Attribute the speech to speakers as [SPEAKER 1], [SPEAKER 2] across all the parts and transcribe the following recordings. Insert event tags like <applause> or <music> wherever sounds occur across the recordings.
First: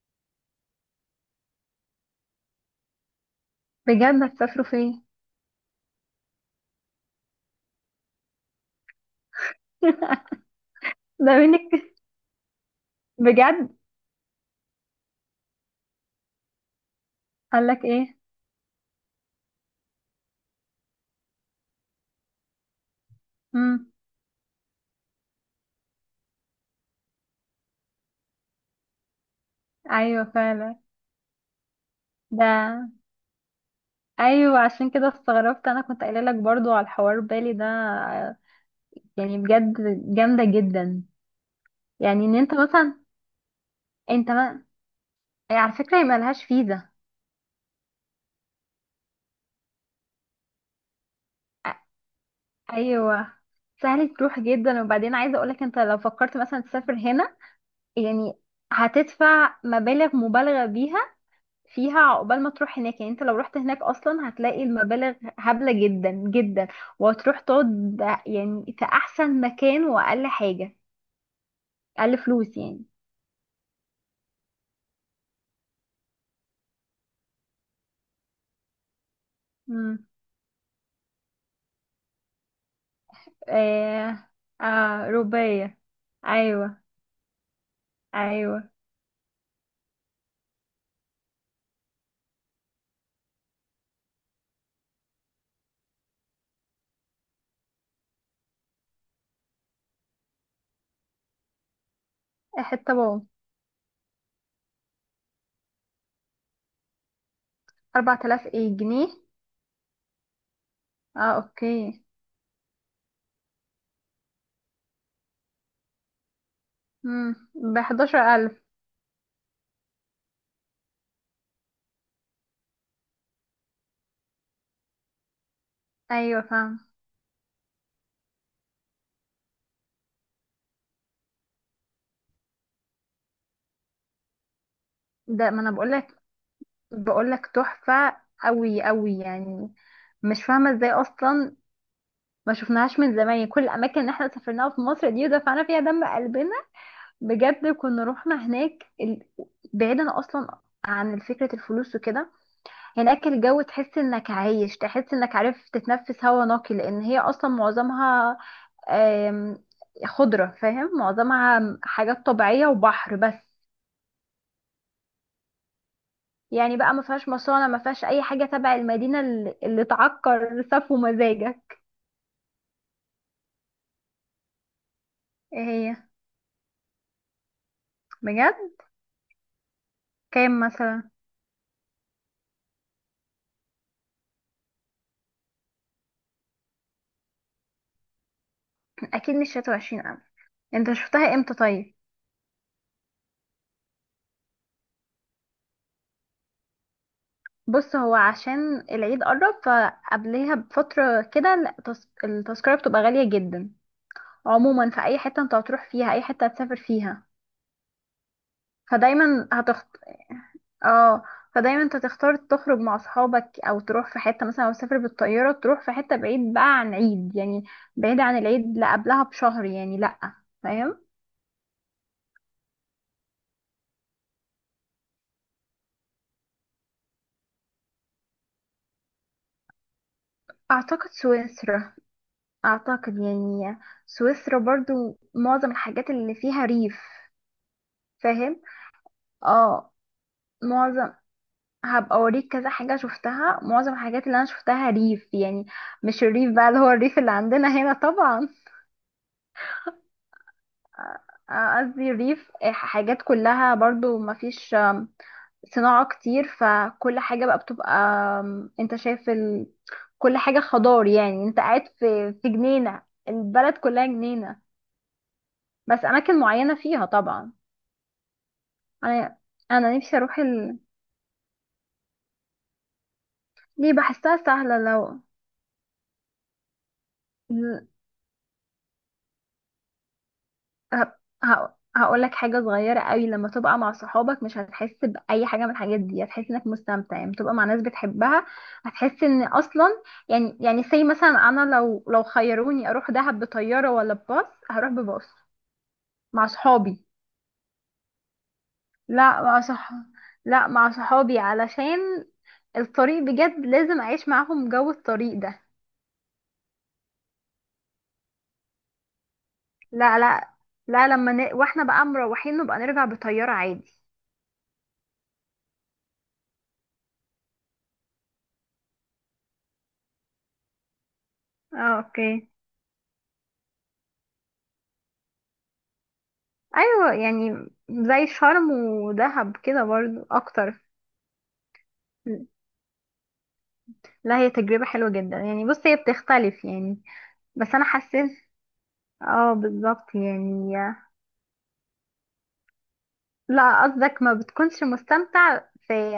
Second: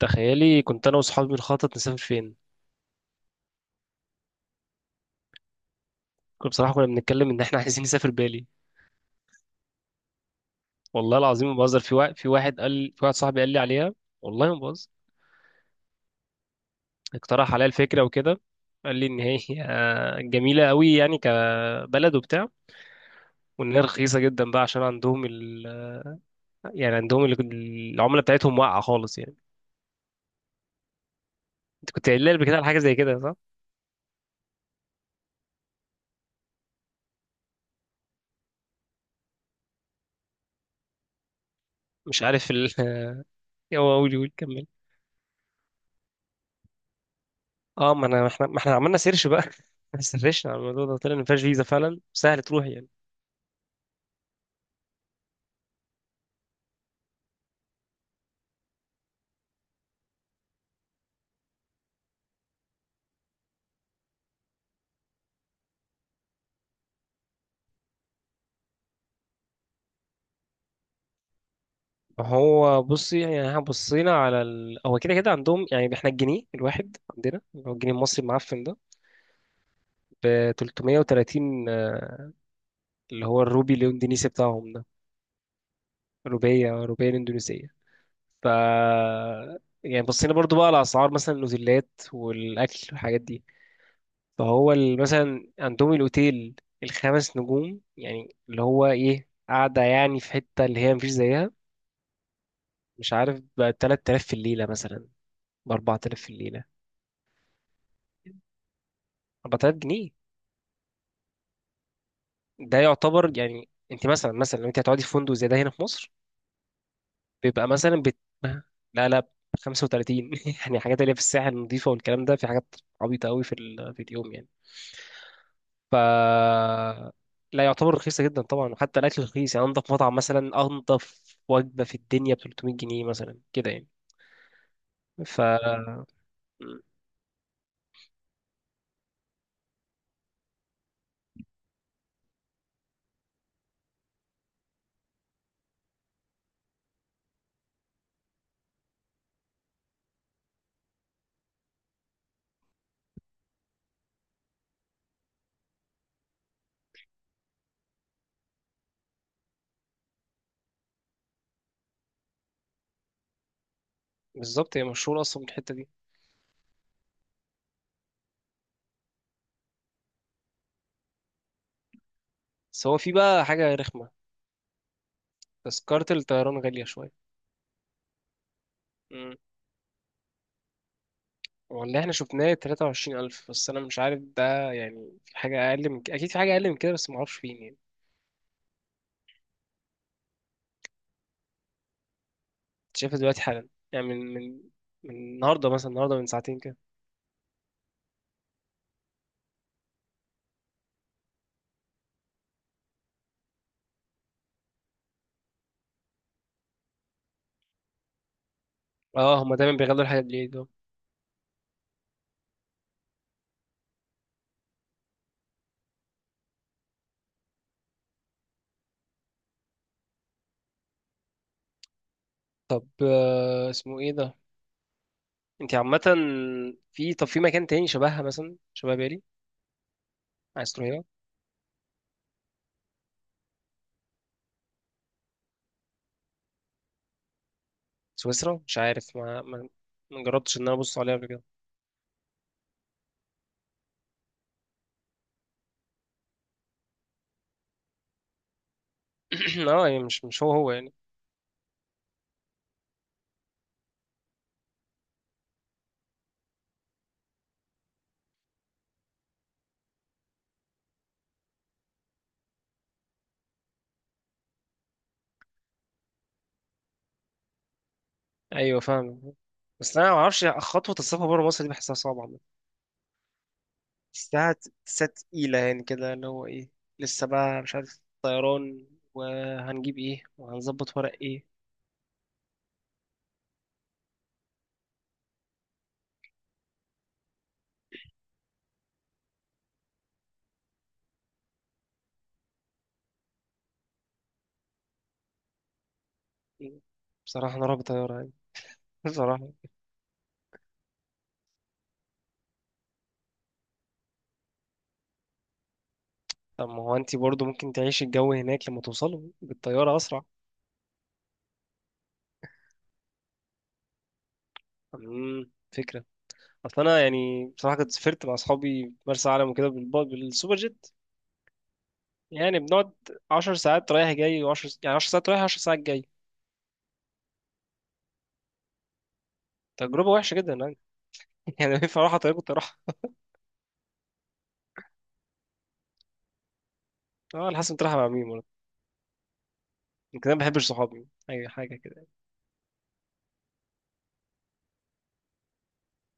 [SPEAKER 1] تخيلي كنت انا وصحابي بنخطط نسافر فين.
[SPEAKER 2] بجد هتسافروا فين؟
[SPEAKER 1] بصراحه كنا بنتكلم ان احنا عايزين نسافر بالي. والله
[SPEAKER 2] <laughs> ده
[SPEAKER 1] العظيم ما
[SPEAKER 2] منك؟
[SPEAKER 1] بهزر، في واحد صاحبي قال لي
[SPEAKER 2] بجد؟
[SPEAKER 1] عليها. والله ما بهزر، اقترح عليا
[SPEAKER 2] قال لك
[SPEAKER 1] الفكره
[SPEAKER 2] ايه؟
[SPEAKER 1] وكده. قال لي ان هي <laughs> جميله قوي يعني، كبلد وبتاع، وان هي
[SPEAKER 2] امم.
[SPEAKER 1] رخيصه جدا بقى عشان عندهم يعني عندهم العمله بتاعتهم واقعه خالص يعني.
[SPEAKER 2] ايوه فعلا.
[SPEAKER 1] انت كنت قايل لي قبل كده على حاجه زي
[SPEAKER 2] ده.
[SPEAKER 1] كده صح؟
[SPEAKER 2] ايوه عشان كده استغربت، انا كنت قايله لك برضو على الحوار بالي ده، يعني بجد جامده جدا.
[SPEAKER 1] مش
[SPEAKER 2] يعني ان
[SPEAKER 1] عارف
[SPEAKER 2] انت مثلا
[SPEAKER 1] <laughs> هو قول قول
[SPEAKER 2] انت ما...
[SPEAKER 1] كمل.
[SPEAKER 2] على فكره هي ملهاش فيزا.
[SPEAKER 1] اه، ما انا ما احنا ما احنا عملنا سيرش بقى، <laughs> سرشنا على الموضوع ده طلع ان مفيهاش فيزا،
[SPEAKER 2] أ-
[SPEAKER 1] فعلا سهل تروح يعني.
[SPEAKER 2] ايوه. سهل تروح جدا، وبعدين عايزه اقولك انت لو فكرت مثلا تسافر هنا، يعني هتدفع مبالغ مبالغه بيها فيها عقبال ما تروح هناك، يعني انت لو رحت هناك اصلا هتلاقي المبالغ هبلة جدا جدا، وهتروح تقعد يعني في احسن مكان واقل حاجة اقل فلوس
[SPEAKER 1] هو
[SPEAKER 2] يعني.
[SPEAKER 1] بصي، يعني احنا بصينا على هو كده كده عندهم، يعني احنا الجنيه الواحد عندنا اللي هو الجنيه المصري المعفن ده
[SPEAKER 2] امم.
[SPEAKER 1] ب 330، اللي هو الروبي الاندونيسي
[SPEAKER 2] آه.
[SPEAKER 1] بتاعهم ده.
[SPEAKER 2] آه رباية. ايوه.
[SPEAKER 1] روبية الاندونيسية. ف
[SPEAKER 2] ايوه.
[SPEAKER 1] يعني بصينا برضو بقى على اسعار مثلا الاوتيلات والاكل والحاجات دي. مثلا عندهم الاوتيل الخمس نجوم، يعني اللي هو ايه، قاعدة يعني في حتة اللي هي مفيش زيها.
[SPEAKER 2] حتة
[SPEAKER 1] مش
[SPEAKER 2] بوم.
[SPEAKER 1] عارف، ب 3000 في الليلة مثلا، ب 4000 في الليلة.
[SPEAKER 2] 4000 ايه، جنيه؟
[SPEAKER 1] 4000 جنيه.
[SPEAKER 2] اه، اوكي.
[SPEAKER 1] ده يعتبر يعني انت مثلا، لو انت هتقعدي في فندق زي ده هنا في مصر
[SPEAKER 2] امم،
[SPEAKER 1] بيبقى
[SPEAKER 2] ب 11000.
[SPEAKER 1] لا لا، 35، <laughs> يعني حاجات اللي هي في الساحل النظيفة والكلام ده. في حاجات عبيطة قوي في في اليوم يعني. ف
[SPEAKER 2] ايوه فاهم.
[SPEAKER 1] لا، يعتبر رخيصة جدا طبعا. وحتى الأكل رخيص يعني، أنضف مطعم مثلا، وجبة في الدنيا ب 300 جنيه مثلا كده يعني. ف
[SPEAKER 2] ده ما انا بقول لك، بقول لك تحفة قوي قوي يعني. مش فاهمة ازاي اصلا ما شفناهاش من زمان يعني. كل الاماكن اللي احنا سافرناها في مصر دي ودفعنا فيها دم قلبنا. بجد كنا رحنا هناك بعيدا اصلا عن فكرة الفلوس وكده. هناك الجو تحس انك عايش، تحس انك عارف تتنفس هوا نقي لان هي اصلا معظمها آم، خضرة. فاهم؟ معظمها حاجات طبيعية وبحر بس.
[SPEAKER 1] بالظبط، هي مشهورة أصلا من الحتة دي.
[SPEAKER 2] يعني بقى ما فيهاش مصانع، ما فيهاش اي حاجة تبع المدينة اللي تعكر سفو مزاجك.
[SPEAKER 1] بس هو في بقى حاجة رخمة،
[SPEAKER 2] ايه؟ هي.
[SPEAKER 1] تذكرة الطيران غالية شوية.
[SPEAKER 2] بجد. كام مثلا؟
[SPEAKER 1] والله احنا شفناه 23000، بس انا مش عارف، ده يعني في حاجة اقل من كده، اكيد في حاجة اقل من كده بس معرفش فين يعني.
[SPEAKER 2] اكيد مش 23. انت شفتها امتى طيب؟
[SPEAKER 1] أنت شايفها دلوقتي حالا يعني، من النهاردة مثلا، النهاردة من ساعتين كده.
[SPEAKER 2] بص هو عشان العيد قرب، فقبليها بفترة كده التذكرة بتبقى غالية جدا. عموما في اي حتة انت هتروح فيها، اي حتة هتسافر فيها،
[SPEAKER 1] اه،
[SPEAKER 2] فدايما
[SPEAKER 1] هما دايما
[SPEAKER 2] هتخت.
[SPEAKER 1] بيغلوا الحاجات بالليل ده.
[SPEAKER 2] اه. فدايما انت تختار تخرج مع اصحابك او تروح في حتة، مثلا لو تسافر بالطيارة تروح في حتة بعيد بقى عن عيد يعني. بعيد عن العيد، لا قبلها بشهر يعني، لا. فاهم.
[SPEAKER 1] طب اسمه ايه ده. انت عامة في، طب في مكان تاني شبهها، مثلا شبه بالي، عايز تروحيها؟
[SPEAKER 2] اعتقد سويسرا، اعتقد يعني. سويسرا برضو معظم الحاجات اللي فيها ريف.
[SPEAKER 1] سويسرا؟
[SPEAKER 2] فاهم.
[SPEAKER 1] مش عارف،
[SPEAKER 2] اه.
[SPEAKER 1] ما جربتش ان انا ابص
[SPEAKER 2] معظم.
[SPEAKER 1] عليها قبل كده.
[SPEAKER 2] هبقى اوريك كذا حاجة شفتها. معظم الحاجات اللي انا شفتها ريف يعني، مش الريف بقى اللي هو الريف اللي عندنا هنا طبعا.
[SPEAKER 1] <clears throat> اه يعني مش هو يعني.
[SPEAKER 2] قصدي الريف. حاجات كلها برضو مفيش صناعة كتير، فكل حاجة بقى بتبقى انت شايف كل حاجة خضار يعني. انت قاعد في جنينة. البلد كلها جنينة، بس اماكن معينة فيها طبعا.
[SPEAKER 1] ايوه فاهم.
[SPEAKER 2] انا
[SPEAKER 1] بس
[SPEAKER 2] انا
[SPEAKER 1] انا ما
[SPEAKER 2] نفسي اروح
[SPEAKER 1] اعرفش، خطوة السفر بره مصر دي بحسها صعبة.
[SPEAKER 2] ليه؟ بحسها
[SPEAKER 1] الساعة
[SPEAKER 2] سهلة
[SPEAKER 1] تسعة
[SPEAKER 2] لو.
[SPEAKER 1] تقيلة يعني كده، اللي هو ايه، لسه بقى مش عارف طيران وهنجيب ايه وهنظبط ورق
[SPEAKER 2] ه-
[SPEAKER 1] ايه.
[SPEAKER 2] هقولك حاجة صغيرة قوي: لما تبقى مع صحابك مش هتحس بأي حاجة من الحاجات دي، هتحس انك مستمتع يعني تبقى مع ناس بتحبها، هتحس ان اصلا يعني. يعني سي مثلا انا لو خيروني اروح دهب بطيارة ولا بباص، هروح بباص مع صحابي.
[SPEAKER 1] بصراحة أنا رعب طيارة يعني، <laughs>
[SPEAKER 2] لا
[SPEAKER 1] بصراحة.
[SPEAKER 2] مع صح. لا مع صحابي علشان الطريق بجد، لازم اعيش معاهم جو الطريق ده.
[SPEAKER 1] طب ما هو أنت برضه ممكن تعيشي الجو هناك لما توصلوا بالطيارة
[SPEAKER 2] لا،
[SPEAKER 1] أسرع.
[SPEAKER 2] لا. لا واحنا بقى مروحين نبقى نرجع بطيارة عادي.
[SPEAKER 1] امم، فكرة. أصل أنا يعني بصراحة كنت سافرت مع أصحابي مرسى علم وكده بالسوبر جيت.
[SPEAKER 2] اه، اوكي.
[SPEAKER 1] يعني بنقعد 10 ساعات رايح جاي، وعشر يعني 10 ساعات رايح 10 ساعات جاي.
[SPEAKER 2] ايوه، يعني زي شرم ودهب كده
[SPEAKER 1] تجربة
[SPEAKER 2] برضو
[SPEAKER 1] وحشة جدا يعني.
[SPEAKER 2] اكتر.
[SPEAKER 1] <laughs> يعني لو ينفع أروح على طريق كنت أروح.
[SPEAKER 2] لا، هي تجربة حلوة جدا يعني. بص هي بتختلف يعني.
[SPEAKER 1] أه، على حسب
[SPEAKER 2] بس
[SPEAKER 1] كنت
[SPEAKER 2] انا
[SPEAKER 1] رايحة مع مين
[SPEAKER 2] حسيت.
[SPEAKER 1] برضه.
[SPEAKER 2] اه، بالظبط
[SPEAKER 1] يمكن أنا ما بحبش
[SPEAKER 2] يعني.
[SPEAKER 1] صحابي أي حاجة كده،
[SPEAKER 2] لا قصدك ما بتكونش مستمتع في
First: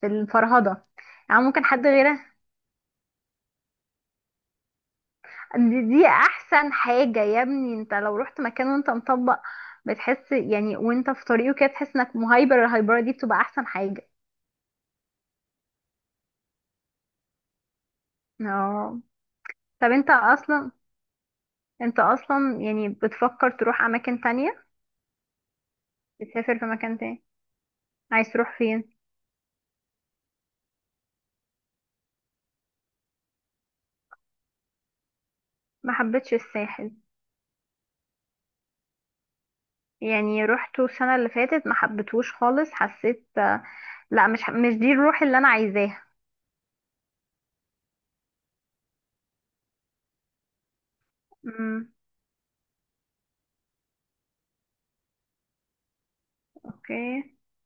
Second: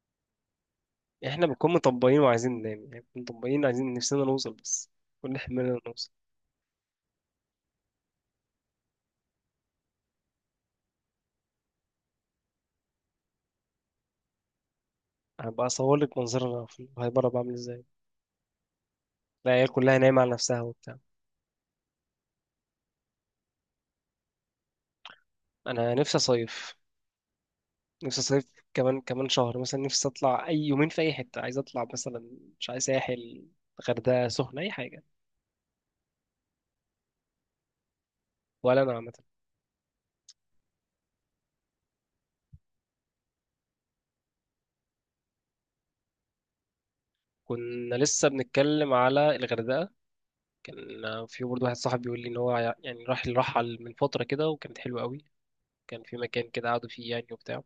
[SPEAKER 2] في الفرهدة؟
[SPEAKER 1] يعني
[SPEAKER 2] يعني
[SPEAKER 1] احنا
[SPEAKER 2] ممكن
[SPEAKER 1] بنكون
[SPEAKER 2] حد
[SPEAKER 1] مطبقين
[SPEAKER 2] غيرها.
[SPEAKER 1] وعايزين ننام يعني. بنكون مطبقين عايزين نفسنا نوصل بس، كل حملنا
[SPEAKER 2] دي
[SPEAKER 1] نوصل.
[SPEAKER 2] احسن حاجة يا ابني. انت لو رحت مكان وانت مطبق بتحس يعني وانت في طريقه كده، تحس انك مهايبر، الهايبرة دي بتبقى احسن حاجة.
[SPEAKER 1] هبقى اصور لك منظرنا في الهايبره بعمل ازاي.
[SPEAKER 2] اه.
[SPEAKER 1] العيال
[SPEAKER 2] طب
[SPEAKER 1] كلها
[SPEAKER 2] انت
[SPEAKER 1] نايمه على نفسها
[SPEAKER 2] اصلا،
[SPEAKER 1] وبتاع.
[SPEAKER 2] انت اصلا يعني بتفكر تروح اماكن تانية؟
[SPEAKER 1] انا نفسي
[SPEAKER 2] بتسافر في
[SPEAKER 1] صيف.
[SPEAKER 2] مكان تاني؟
[SPEAKER 1] نفسي
[SPEAKER 2] عايز
[SPEAKER 1] صيف
[SPEAKER 2] تروح فين؟
[SPEAKER 1] كمان كمان شهر مثلا، نفسي اطلع اي يومين في اي حته. عايز اطلع مثلا، مش عايز ساحل. غردقه، سخنه، اي حاجه.
[SPEAKER 2] ما حبيتش الساحل.
[SPEAKER 1] ولا انا عامه.
[SPEAKER 2] يعني روحته السنة اللي فاتت ما حبيتهوش خالص، حسيت لا، مش دي الروح اللي انا عايزاها.
[SPEAKER 1] كنا لسه بنتكلم على الغردقه، كان في برضه واحد
[SPEAKER 2] امم.
[SPEAKER 1] صاحبي بيقول لي ان هو يعني راح الرحل من فتره كده وكانت حلوه قوي. كان في مكان كده قعدوا فيه
[SPEAKER 2] اوكي.
[SPEAKER 1] يعني وبتاع.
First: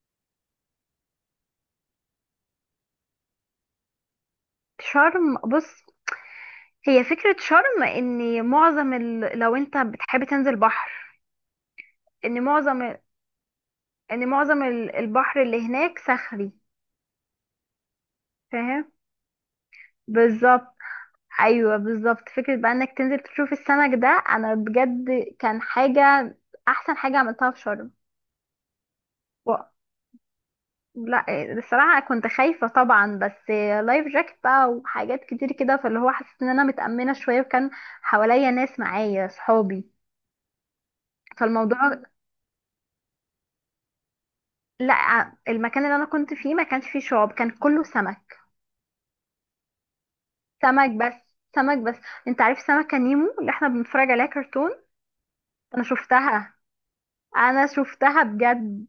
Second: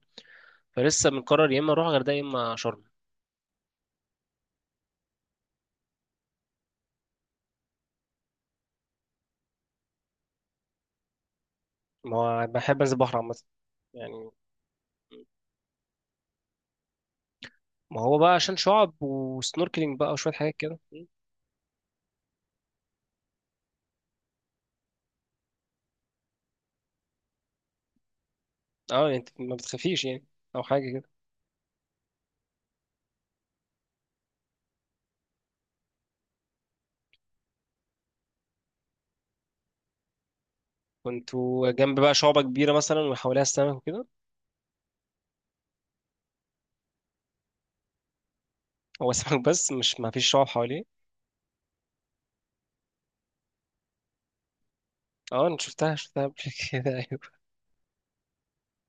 [SPEAKER 1] فلسه بنقرر يا اما اروح غردقه يا اما شرم.
[SPEAKER 2] شرم بص، هي فكرة شرم ان معظم لو انت بتحب تنزل بحر،
[SPEAKER 1] ما
[SPEAKER 2] ان
[SPEAKER 1] هو بحب انزل
[SPEAKER 2] معظم
[SPEAKER 1] بحر عامه
[SPEAKER 2] ان
[SPEAKER 1] يعني.
[SPEAKER 2] معظم البحر اللي هناك صخري.
[SPEAKER 1] ما هو بقى عشان
[SPEAKER 2] فاهم.
[SPEAKER 1] شعب وسنوركلينج بقى وشويه حاجات
[SPEAKER 2] بالظبط.
[SPEAKER 1] كده.
[SPEAKER 2] ايوه بالظبط، فكرة بقى انك تنزل تشوف السمك ده، انا بجد كان حاجة، احسن حاجة عملتها في شرم.
[SPEAKER 1] اه يعني انت ما بتخافيش يعني او حاجه كده؟
[SPEAKER 2] لا. الصراحة كنت خايفة طبعا، بس لايف جاكت بقى وحاجات كتير كده، فاللي هو حسيت ان انا متأمنة شوية، وكان حواليا ناس معايا صحابي.
[SPEAKER 1] كنتوا
[SPEAKER 2] فالموضوع.
[SPEAKER 1] جنب بقى شعبه كبيره مثلا وحواليها السمك وكده؟
[SPEAKER 2] لا المكان اللي انا كنت فيه ما كانش فيه شعاب، كان كله سمك.
[SPEAKER 1] هو سمك بس مش ما فيش شعب حواليه؟
[SPEAKER 2] سمك بس سمك بس. انت عارف سمكة نيمو اللي احنا بنتفرج عليها كرتون؟
[SPEAKER 1] اه انا
[SPEAKER 2] انا
[SPEAKER 1] شفتها قبل
[SPEAKER 2] شفتها.
[SPEAKER 1] كده. <laughs> ايوه،
[SPEAKER 2] انا شفتها بجد.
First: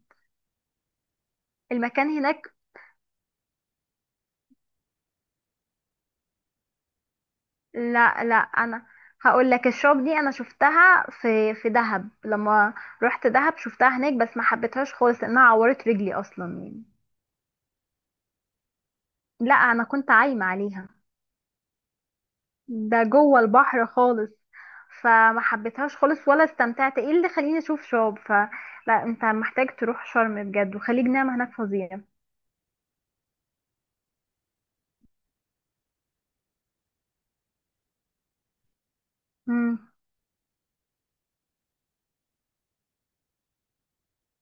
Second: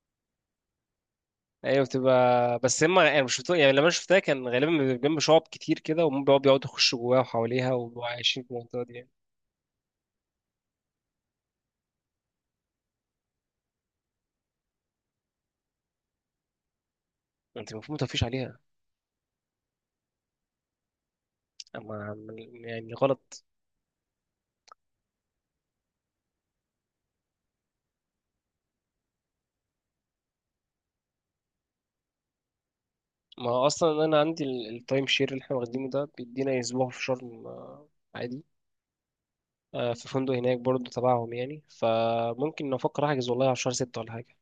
[SPEAKER 1] ايوه
[SPEAKER 2] المكان هناك.
[SPEAKER 1] بتبقى بس هما يعني مش شفتها. يعني لما أنا شفتها كان غالبا بيبقى جنب شعب كتير كده، وهم بيقعدوا يخشوا جواها وحواليها، وبيبقوا
[SPEAKER 2] لا لا،
[SPEAKER 1] عايشين في المنطقه
[SPEAKER 2] انا
[SPEAKER 1] دي يعني.
[SPEAKER 2] هقول لك الشوب دي انا شفتها في في دهب، لما رحت دهب شفتها هناك بس ما حبيتهاش خالص لانها عورت رجلي اصلا يعني.
[SPEAKER 1] انت المفروض ما تطفيش عليها.
[SPEAKER 2] لا انا كنت عايمه عليها.
[SPEAKER 1] اما يعني
[SPEAKER 2] ده جوه
[SPEAKER 1] غلط.
[SPEAKER 2] البحر خالص. فما حبيتهاش خالص ولا استمتعت. ايه اللي خليني اشوف شوب؟ فلا انت محتاج تروح شرم بجد، وخليج نعمة هناك فظيع.
[SPEAKER 1] ما هو اصلا انا عندي التايم شير اللي احنا واخدينه ده بيدينا اسبوع في شرم، عادي.
[SPEAKER 2] امم.
[SPEAKER 1] في فندق هناك برضو تبعهم يعني، فممكن نفكر احجز والله على شهر 6 ولا حاجة.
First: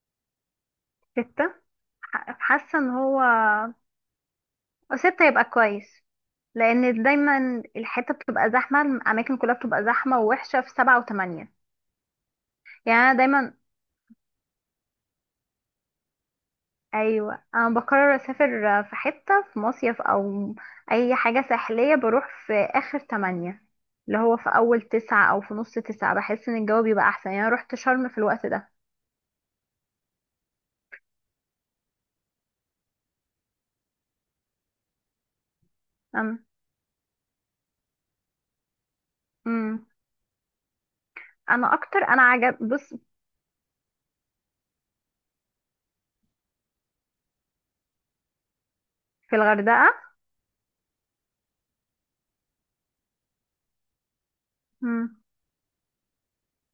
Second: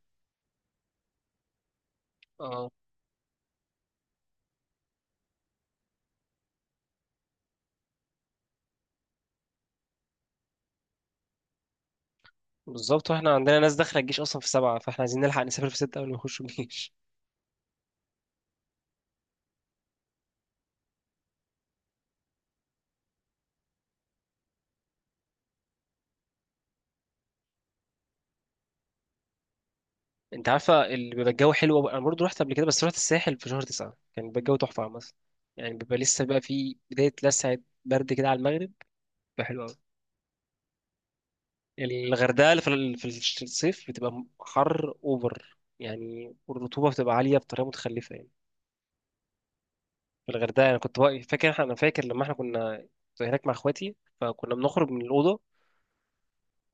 [SPEAKER 2] ستة. ح-
[SPEAKER 1] اه
[SPEAKER 2] حاسه ان هو ستة يبقى كويس، لان دايما الحته بتبقى زحمه، الاماكن كلها بتبقى زحمه ووحشه في سبعة وثمانية.
[SPEAKER 1] بالظبط،
[SPEAKER 2] يعني انا
[SPEAKER 1] واحنا
[SPEAKER 2] دايما،
[SPEAKER 1] عندنا ناس داخلة الجيش اصلا في 7، فاحنا عايزين نلحق نسافر في 6 قبل ما يخشوا الجيش.
[SPEAKER 2] ايوه انا بقرر اسافر في حته في مصيف او اي حاجه ساحليه بروح في اخر تمانية اللي هو في اول تسعة او في نص تسعة، بحس ان الجو بيبقى احسن يعني. انا رحت شرم في الوقت ده.
[SPEAKER 1] <laughs> انت عارفة اللي بيبقى الجو حلو أوي، انا برضو رحت قبل كده بس رحت الساحل في شهر 9، كان بيبقى الجو تحفة مثلا. يعني بيبقى لسه بقى
[SPEAKER 2] أم.
[SPEAKER 1] في بداية لسعة، برد كده على المغرب، بيبقى حلو أوي.
[SPEAKER 2] أم. انا اكتر انا
[SPEAKER 1] الغردقة في
[SPEAKER 2] عجب بص.
[SPEAKER 1] في الصيف بتبقى حر أوفر يعني، والرطوبة بتبقى عالية بطريقة متخلفة يعني.
[SPEAKER 2] في الغردقه.
[SPEAKER 1] في الغردقة أنا كنت أنا فاكر لما إحنا كنا كنت هناك مع إخواتي، فكنا بنخرج من
[SPEAKER 2] أم.
[SPEAKER 1] الأوضة.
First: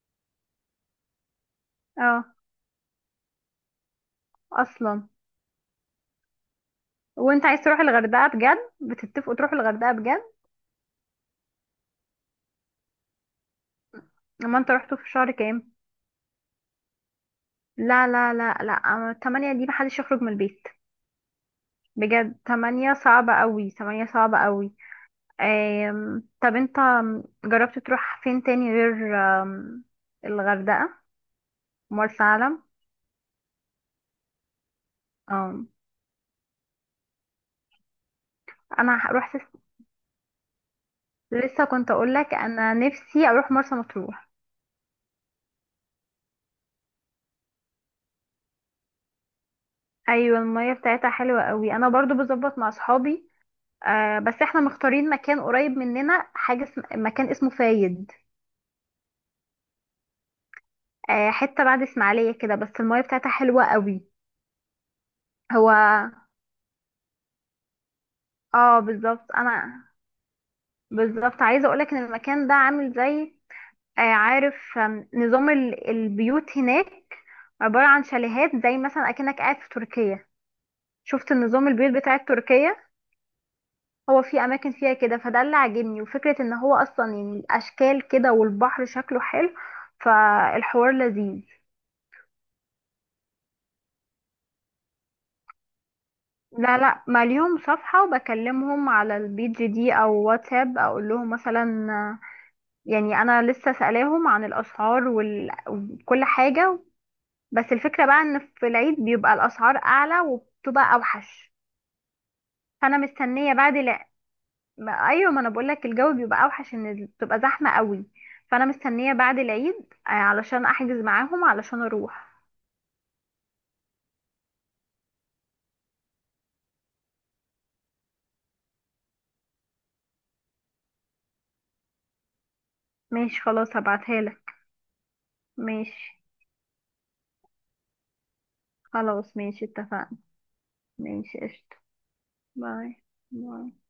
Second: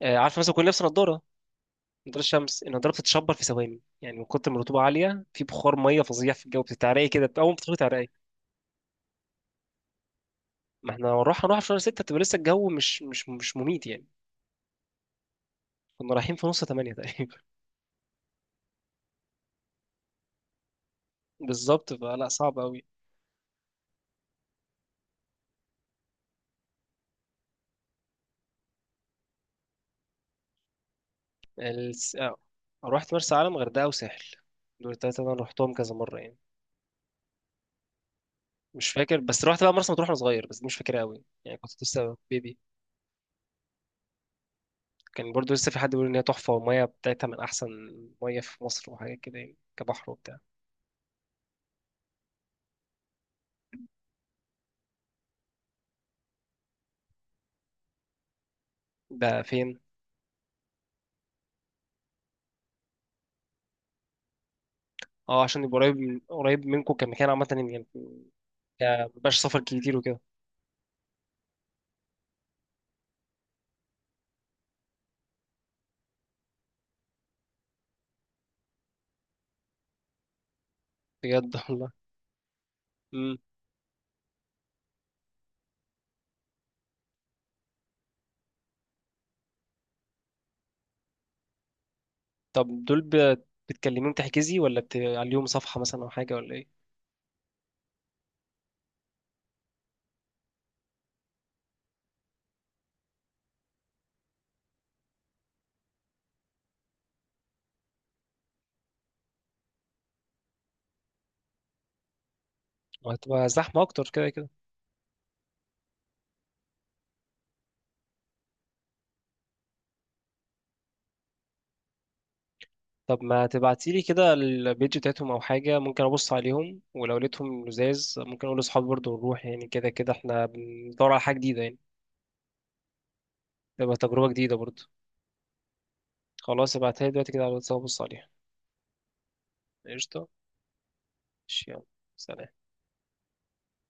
[SPEAKER 1] عارف مثلا كنا لابس نضارة، نضارة
[SPEAKER 2] اه،
[SPEAKER 1] الشمس، النضارة بتتشبر في ثواني يعني من كتر ما الرطوبة
[SPEAKER 2] اصلا
[SPEAKER 1] عالية، في بخار مية فظيع في الجو، بتتعرقي كده
[SPEAKER 2] وانت
[SPEAKER 1] أول ما
[SPEAKER 2] عايز
[SPEAKER 1] بتدخلي
[SPEAKER 2] تروح
[SPEAKER 1] تعرقي.
[SPEAKER 2] الغردقه بجد؟ بتتفقوا تروحوا الغردقه بجد؟
[SPEAKER 1] ما إحنا هنروح في شهر 6، بتبقى لسه الجو مش مميت يعني.
[SPEAKER 2] اما انت رحتوا في شهر كام؟
[SPEAKER 1] كنا رايحين في نص 8 تقريبا. <laughs>
[SPEAKER 2] لا لا لا لا، أما تمانية دي محدش يخرج من البيت.
[SPEAKER 1] بالظبط، فلا
[SPEAKER 2] بجد
[SPEAKER 1] صعب أوي.
[SPEAKER 2] تمانية صعبة قوي، تمانية صعبة قوي. طب انت جربت تروح فين تاني غير أم... الغردقة؟ مرسى
[SPEAKER 1] آه.
[SPEAKER 2] علم.
[SPEAKER 1] رحت مرسى علم، غردقة، وساحل. دول التلاتة اللي أنا
[SPEAKER 2] أم...
[SPEAKER 1] رحتهم كذا مرة يعني. مش فاكر
[SPEAKER 2] روحت.
[SPEAKER 1] بس رحت بقى مرسى مطروح وأنا صغير، بس دي مش فاكرها أوي يعني،
[SPEAKER 2] لسه
[SPEAKER 1] كنت
[SPEAKER 2] كنت اقول
[SPEAKER 1] لسه
[SPEAKER 2] لك
[SPEAKER 1] بيبي.
[SPEAKER 2] انا نفسي اروح مرسى مطروح.
[SPEAKER 1] كان برضو لسه في حد بيقول إن هي تحفة والمية بتاعتها من أحسن مية في مصر وحاجات كده يعني، كبحر وبتاع.
[SPEAKER 2] ايوه المية بتاعتها حلوة قوي، انا برضو بظبط مع صحابي. أه بس احنا مختارين مكان قريب مننا، حاجة مكان اسمه فايد.
[SPEAKER 1] ده فين؟
[SPEAKER 2] أه حتة بعد اسماعيلية كده بس المية بتاعتها حلوة قوي.
[SPEAKER 1] اه عشان
[SPEAKER 2] هو.
[SPEAKER 1] يبقى قريب، من قريب منكم كمكان عامة يعني،
[SPEAKER 2] اه بالظبط.
[SPEAKER 1] مبقاش سفر
[SPEAKER 2] انا
[SPEAKER 1] كتير وكده.
[SPEAKER 2] بالظبط عايزه اقولك ان المكان ده عامل زي عارف نظام البيوت هناك عباره عن شاليهات، زي مثلا اكنك قاعد في تركيا. شفت
[SPEAKER 1] بجد
[SPEAKER 2] النظام البيوت
[SPEAKER 1] والله.
[SPEAKER 2] بتاع تركيا؟
[SPEAKER 1] مم.
[SPEAKER 2] هو في اماكن فيها كده، فده اللي عاجبني. وفكره ان هو اصلا يعني الاشكال كده والبحر شكله حلو، فالحوار لذيذ.
[SPEAKER 1] طب دول بتكلميهم تحجزي ولا عليهم صفحة مثلا أو حاجة ولا
[SPEAKER 2] لا
[SPEAKER 1] إيه؟
[SPEAKER 2] لا ماليهم صفحه، وبكلمهم على البيج دي او واتساب اقول لهم مثلا. يعني انا لسه سألاهم عن الاسعار وكل حاجة. بس الفكرة بقى ان في العيد بيبقى الاسعار اعلى وبتبقى اوحش، فانا
[SPEAKER 1] وهتبقى
[SPEAKER 2] مستنية بعد
[SPEAKER 1] زحمة أكتر كده.
[SPEAKER 2] ايوه، ما انا بقولك الجو بيبقى اوحش، ان بتبقى زحمة قوي، فانا مستنية بعد العيد علشان احجز معاهم علشان اروح.
[SPEAKER 1] طب ما تبعتيلي كده البيج بتاعتهم او حاجه، ممكن ابص عليهم، ولو لقيتهم لزاز ممكن اقول لاصحابي برضه ونروح، يعني كده كده احنا بندور على حاجه جديده يعني،
[SPEAKER 2] ماشي خلاص،
[SPEAKER 1] تبقى
[SPEAKER 2] هبعتها
[SPEAKER 1] تجربه
[SPEAKER 2] لك.
[SPEAKER 1] جديده برضه.
[SPEAKER 2] ماشي.
[SPEAKER 1] خلاص ابعتها لي دلوقتي كده على الواتساب ابص عليها.
[SPEAKER 2] خلاص ماشي اتفقنا.
[SPEAKER 1] قشطه.
[SPEAKER 2] ماشي
[SPEAKER 1] ماشي،
[SPEAKER 2] قشطة.
[SPEAKER 1] يلا. سلام.
[SPEAKER 2] باي. باي.